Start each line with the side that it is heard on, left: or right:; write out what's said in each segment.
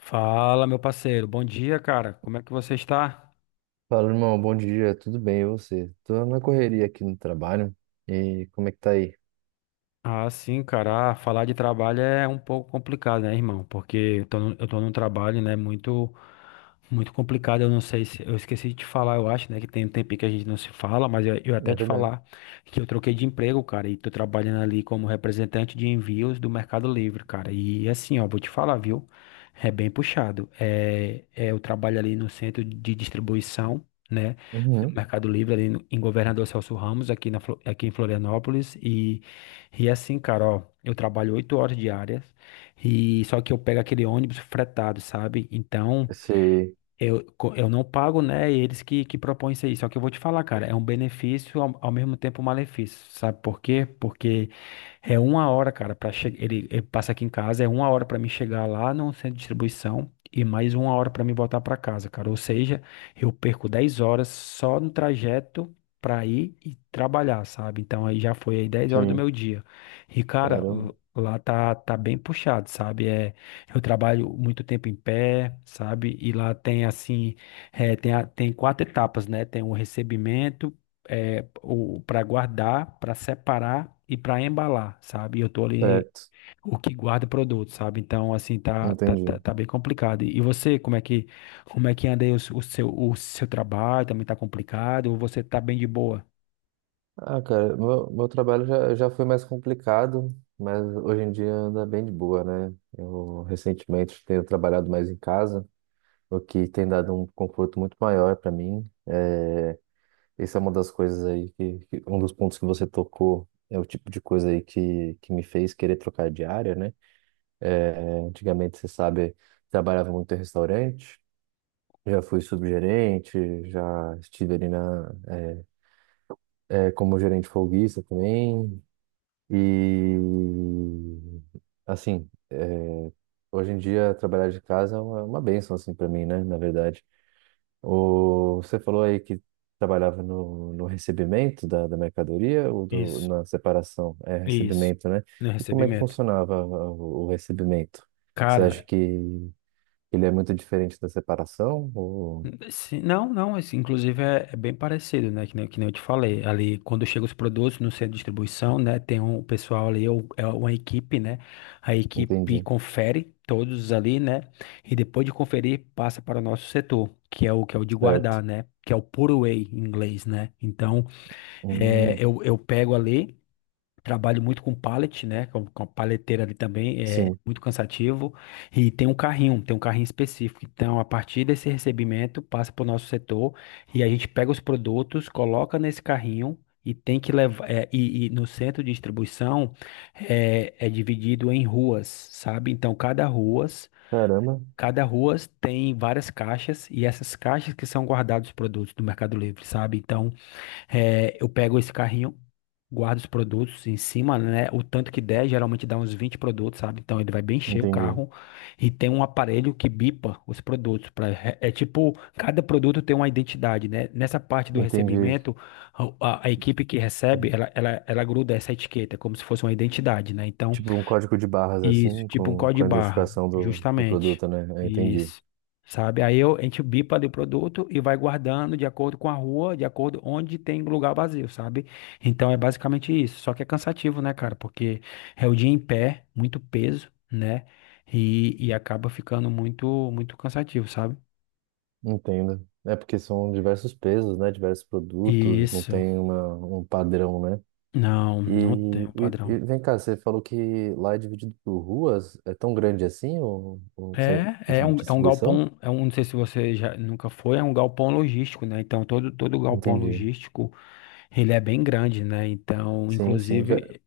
left: Fala, meu parceiro. Bom dia, cara. Como é que você está?
right: Fala, irmão, bom dia, tudo bem, e você? Tô na correria aqui no trabalho, e como é que tá aí?
left: Ah, sim, cara. Ah, falar de trabalho é um pouco complicado, né, irmão? Porque eu tô num trabalho, né, muito, muito complicado. Eu não sei se. Eu esqueci de te falar, eu acho, né, que tem um tempinho que a gente não se fala, mas eu até
right: É
left: te
right: verdade.
left: falar que eu troquei de emprego, cara, e tô trabalhando ali como representante de envios do Mercado Livre, cara. E assim, ó, vou te falar, viu? É bem puxado. Eu trabalho ali no centro de distribuição, né? No
right: Uhum.
left: Mercado Livre, ali no- em Governador Celso Ramos, aqui em Florianópolis. E é assim, cara, ó, eu trabalho 8 horas diárias, e só que eu pego aquele ônibus fretado, sabe? Então,
right: Sei,
left: eu não pago, né? E eles que propõem isso aí. Só que eu vou te falar, cara, é um benefício, ao mesmo tempo um malefício. Sabe por quê? Porque é uma hora, cara, para chegar. Ele passa aqui em casa, é uma hora para mim chegar lá no centro de distribuição e mais uma hora para mim voltar para casa, cara. Ou seja, eu perco 10 horas só no trajeto para ir e trabalhar, sabe? Então aí já foi aí 10 horas do
right: sim,
left: meu dia. E, cara,
right: caramba.
left: lá tá bem puxado, sabe? É, eu trabalho muito tempo em pé, sabe? E lá tem assim, tem quatro etapas, né? Tem o recebimento, o para guardar, para separar e para embalar, sabe? E eu tô ali
right: Certo,
left: o que guarda o produto, sabe? Então assim, tá tá, tá,
right: entendi.
left: tá bem complicado. E você, como é que anda aí o seu trabalho? Também tá complicado ou você tá bem de boa?
right: Ah, cara, meu trabalho já foi mais complicado, mas hoje em dia anda bem de boa, né? Eu recentemente tenho trabalhado mais em casa, o que tem dado um conforto muito maior para mim. Essa é uma das coisas aí um dos pontos que você tocou é o tipo de coisa aí que me fez querer trocar de área, né? É, antigamente, você sabe, trabalhava muito em restaurante, já fui subgerente, já estive ali como gerente folguista também. E, assim, é, hoje em dia trabalhar de casa é é uma bênção, assim, para mim, né? Na verdade. O, você falou aí que trabalhava no recebimento da mercadoria ou do,
left: Isso,
right: na separação? É
left: isso.
right: recebimento, né?
left: No
right: E como é que
left: recebimento.
right: funcionava o recebimento? Você acha
left: Cara,
right: que ele é muito diferente da separação? Ou...
left: sim, não, não, assim, inclusive é bem parecido, né? Que nem eu te falei. Ali, quando chegam os produtos no centro de distribuição, né? Tem um pessoal ali, é uma equipe, né? A equipe
right: Entendi.
left: confere todos ali, né? E depois de conferir, passa para o nosso setor, que é o de
right: Certo.
left: guardar, né? Que é o put away em inglês, né? Então, é,
right: Hum,
left: eu, eu pego ali. Trabalho muito com pallet, né? Com a paleteira ali também, é
right: sim.
left: muito cansativo. E tem um carrinho específico. Então, a partir desse recebimento, passa para o nosso setor e a gente pega os produtos, coloca nesse carrinho e tem que levar. E no centro de distribuição é dividido em ruas, sabe? Então, cada ruas,
right: Caramba.
left: cada ruas tem várias caixas e essas caixas que são guardados os produtos do Mercado Livre, sabe? Então, eu pego esse carrinho, guardo os produtos em cima, né? O tanto que der, geralmente dá uns 20 produtos, sabe? Então ele vai bem cheio o
right: Entendi.
left: carro e tem um aparelho que bipa os produtos. Pra, é tipo, cada produto tem uma identidade, né? Nessa parte do
right: Entendi.
left: recebimento, a, a equipe que recebe, ela gruda essa etiqueta, como se fosse uma identidade, né? Então
right: Tipo um código de barras
left: isso,
right: assim,
left: tipo um código
right: com a
left: barra,
right: identificação do
left: justamente.
right: produto, né? Eu entendi.
left: Isso. Sabe? Aí eu, a gente bipa ali o produto e vai guardando de acordo com a rua, de acordo onde tem lugar vazio, sabe? Então é basicamente isso. Só que é cansativo, né, cara? Porque é o dia em pé, muito peso, né? E acaba ficando muito, muito cansativo, sabe?
right: Entendo. É porque são diversos pesos, né? Diversos produtos, não
left: Isso.
right: tem um padrão, né?
left: Não,
right: E,
left: não tem um
right: e,
left: padrão.
right: e vem cá, você falou que lá é dividido por ruas, é tão grande assim o centro de
left: É um
right: distribuição?
left: galpão, não sei se você já nunca foi, é um galpão logístico, né? Então todo galpão
right: Entendi.
left: logístico ele é bem grande, né? Então,
right: Sim, sim. Já,
left: inclusive,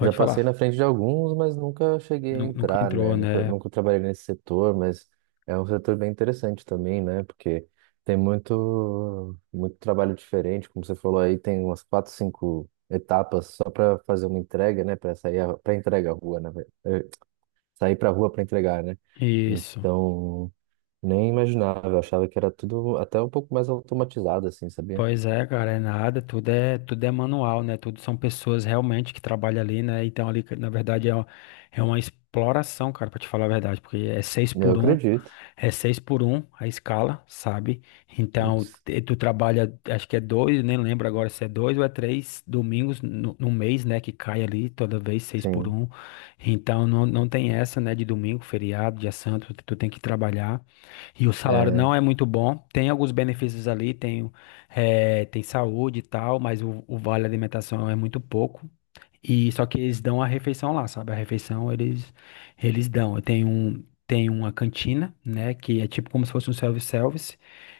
right: já passei na
left: falar,
right: frente de alguns, mas nunca cheguei a
left: nunca
right: entrar, né?
left: entrou,
right: Nunca,
left: né?
right: nunca trabalhei nesse setor, mas é um setor bem interessante também, né? Porque tem muito, muito trabalho diferente, como você falou aí, tem umas quatro, cinco etapas só para fazer uma entrega, né? Para sair para entrega à rua, né? Sair para a rua para entregar, né?
left: Isso.
right: Então, nem imaginava, eu achava que era tudo até um pouco mais automatizado, assim, sabia?
left: Pois é, cara, é nada, tudo é manual, né? Tudo são pessoas realmente que trabalham ali, né? Então ali, na verdade, é uma exploração, cara, pra te falar a verdade, porque
right: Eu acredito.
left: é seis por um a escala, sabe? Então,
right: Putz,
left: tu trabalha, acho que é dois, nem lembro agora se é dois ou é três domingos no mês, né? Que cai ali toda vez seis por
right: sim.
left: um. Então, não, não tem essa, né? De domingo, feriado, dia santo, tu tem que trabalhar. E o salário
right: É.
left: não é muito bom. Tem alguns benefícios ali, tem saúde e tal, mas o vale alimentação é muito pouco. E só que eles dão a refeição lá, sabe? A refeição eles dão. Tem uma cantina, né, que é tipo como se fosse um self-service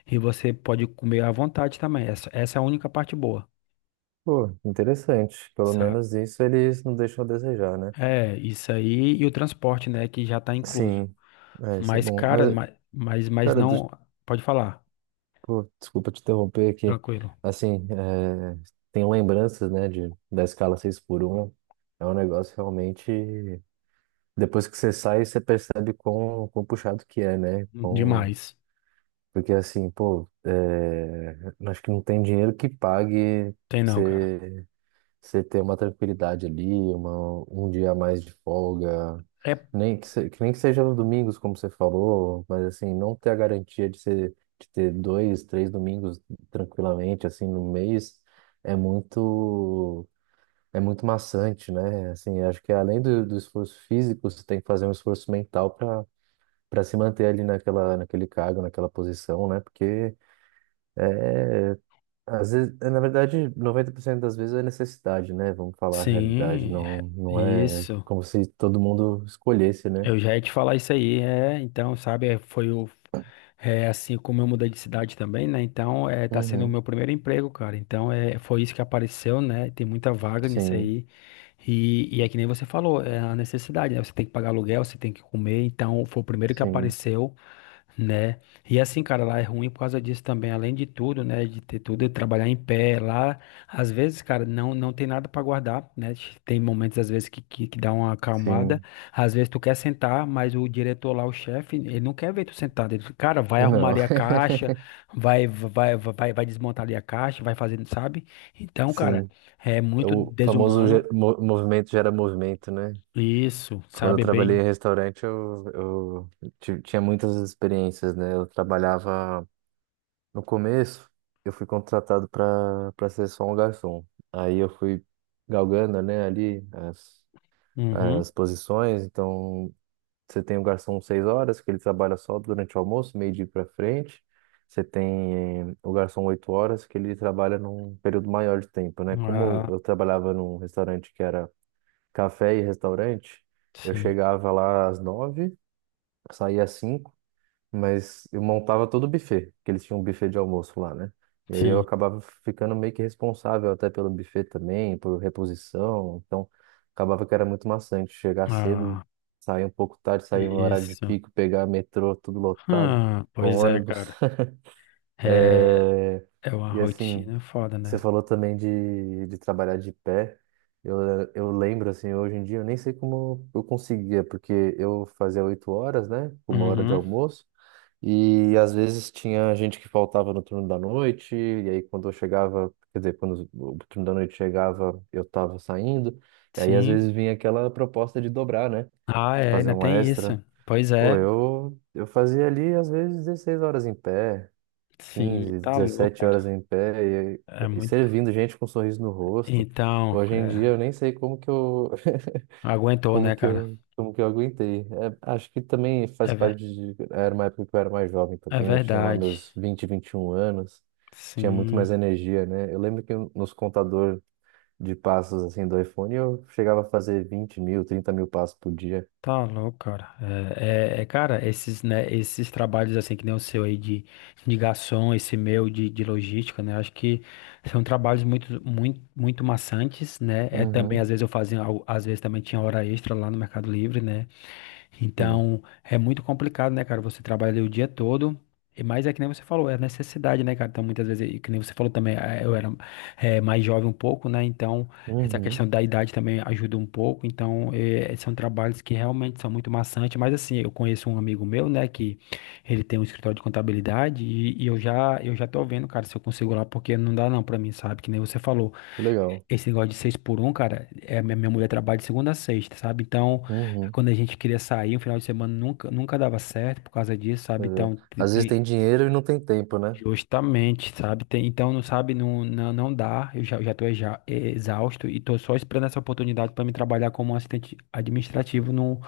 left: e você pode comer à vontade também. Essa é a única parte boa,
right: Pô, interessante. Pelo
left: sabe?
right: menos isso eles não deixam a desejar, né?
left: É, isso aí e o transporte, né, que já tá incluso.
right: Sim, é, isso é
left: Mas
right: bom.
left: cara,
right: Mas, cara,
left: não, pode falar.
right: pô, desculpa te interromper aqui.
left: Tranquilo.
right: Assim, é, tem lembranças, né, de, da escala 6 por um. É um negócio realmente. Depois que você sai, você percebe quão, quão puxado que é, né? Quão...
left: Demais.
right: Porque, assim, pô, é, acho que não tem dinheiro que pague.
left: Tem não, cara.
right: Você Você ter uma tranquilidade ali, uma, um dia a mais de folga,
left: É,
right: nem que, que nem que seja nos domingos, como você falou, mas assim, não ter a garantia de, ser, de ter dois, três domingos tranquilamente, assim, no mês, é muito, é muito maçante, né? Assim, acho que além do esforço físico, você tem que fazer um esforço mental para se manter ali naquela, naquele cargo, naquela posição, né? Porque às vezes, na verdade, 90% das vezes é necessidade, né? Vamos falar a realidade.
left: sim,
right: Não, não é
left: isso.
right: como se todo mundo escolhesse, né?
left: Eu já ia te falar isso aí, é, então, sabe, é, foi o, é, assim, como eu mudei de cidade também, né, então, é, tá sendo o
right: Uhum.
left: meu primeiro emprego, cara, então, é, foi isso que apareceu, né, tem muita vaga nisso
right: Sim,
left: aí, e é que nem você falou, é a necessidade, né, você tem que pagar aluguel, você tem que comer, então, foi o primeiro que
right: sim,
left: apareceu. Né? E assim, cara, lá é ruim por causa disso também, além de tudo, né, de ter tudo, de trabalhar em pé lá, às vezes, cara, não tem nada para guardar, né? Tem momentos às vezes que dá uma acalmada,
right: sim.
left: às vezes tu quer sentar, mas o diretor lá, o chefe, ele não quer ver tu sentado, ele, cara, vai arrumar
right: Não,
left: ali a caixa, vai desmontar ali a caixa, vai fazendo, sabe? Então, cara,
right: sim.
left: é
right: É
left: muito
right: o famoso
left: desumano.
right: movimento gera movimento, né?
left: Isso,
right: Quando eu
left: sabe
right: trabalhei
left: bem.
right: em restaurante, eu tinha muitas experiências, né? Eu trabalhava no começo, eu fui contratado para ser só um garçom. Aí eu fui galgando, né, ali
left: Uhum.
right: as posições. Então, você tem o garçom 6 horas, que ele trabalha só durante o almoço, meio-dia para frente. Você tem o garçom 8 horas, que ele trabalha num período maior de tempo, né? Como
left: Ah,
right: eu trabalhava num restaurante que era café e restaurante, eu
left: sim,
right: chegava lá às nove, saía às cinco, mas eu montava todo o buffet, porque eles tinham um buffet de almoço lá, né? E aí eu
left: sim.
right: acabava ficando meio que responsável até pelo buffet também, por reposição. Então, acabava que era muito maçante chegar cedo,
left: Ah,
right: sair um pouco tarde, sair no horário de
left: isso.
right: pico, pegar metrô, tudo lotado, no
left: Pois é,
right: ônibus.
left: cara. É,
right: É.
left: é uma
right: E assim,
left: rotina foda,
right: você
left: né?
right: falou também de trabalhar de pé. Eu, eu lembro, assim, hoje em dia, eu nem sei como eu conseguia, porque eu fazia 8 horas, né? Uma hora de
left: Uhum,
right: almoço. E às vezes tinha gente que faltava no turno da noite, e aí quando eu chegava, quer dizer, quando o turno da noite chegava, eu tava saindo, e aí às
left: sim.
right: vezes vinha aquela proposta de dobrar, né?
left: Ah, é,
right: Fazer
left: ainda
right: uma
left: tem
right: extra.
left: isso. Pois
right: Pô,
left: é,
right: eu fazia ali às vezes 16 horas em pé,
left: sim,
right: 15
left: tá louco,
right: 17
left: cara.
right: horas em pé,
left: É
right: e
left: muito.
right: servindo gente com um sorriso no rosto.
left: Então,
right: Hoje em dia
left: é,
right: eu nem sei
left: aguentou, né, cara?
right: como que eu aguentei? É, acho que também faz
left: É,
right: parte de. Era uma época que eu era mais jovem
left: é
right: também, eu tinha lá
left: verdade.
right: meus 20 21 anos, tinha muito mais
left: Sim.
right: energia, né? Eu lembro que nos contador de passos assim do iPhone eu chegava a fazer 20.000, 30.000 passos por dia.
left: Tá louco, cara. Cara, esses, né, esses trabalhos assim que nem o seu aí de garçom, esse meu de logística, né? Acho que são trabalhos muito, muito, muito maçantes, né? É também às
right: Uhum,
left: vezes eu fazia, às vezes também tinha hora extra lá no Mercado Livre, né?
right: sim.
left: Então, é muito complicado, né, cara? Você trabalha o dia todo. E mais é que nem você falou, é necessidade, né, cara? Então, muitas vezes, e que nem você falou também, eu era mais jovem um pouco, né? Então, essa questão
right: Uhum,
left: da idade também ajuda um pouco. Então, são trabalhos que realmente são muito maçantes. Mas, assim, eu conheço um amigo meu, né, que ele tem um escritório de contabilidade e eu já tô vendo, cara, se eu consigo lá, porque não dá não pra mim, sabe? Que nem você falou.
right: que legal.
left: Esse negócio de seis por um, cara, é, minha mulher trabalha de segunda a sexta, sabe? Então,
right: Uhum,
left: quando a gente queria sair, um final de semana nunca, nunca dava certo por causa disso, sabe?
right: pois é.
left: Então,
right: Às vezes tem dinheiro e não tem tempo, né?
left: justamente, sabe? Então, não sabe, não, não, não dá. Eu já tô exausto e tô só esperando essa oportunidade para me trabalhar como assistente administrativo no,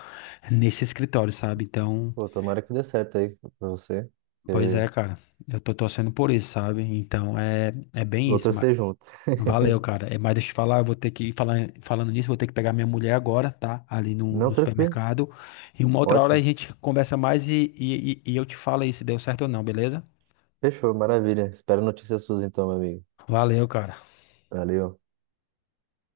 left: nesse escritório, sabe? Então,
right: Pô, tomara que dê certo aí pra você.
left: pois é,
right: E
left: cara, eu tô torcendo por isso, sabe? Então, é bem
right: vou
left: isso.
right: torcer junto.
left: Valeu, cara. É, mas deixa eu te falar, eu vou ter que falar, falando nisso, vou ter que pegar minha mulher agora, tá? Ali
right: Não,
left: no
right: tranquilo,
left: supermercado. E uma outra hora a
right: ótimo.
left: gente conversa mais e eu te falo aí se deu certo ou não, beleza?
right: Fechou, maravilha. Espero notícias suas então, meu amigo.
left: Valeu, cara.
right: Valeu.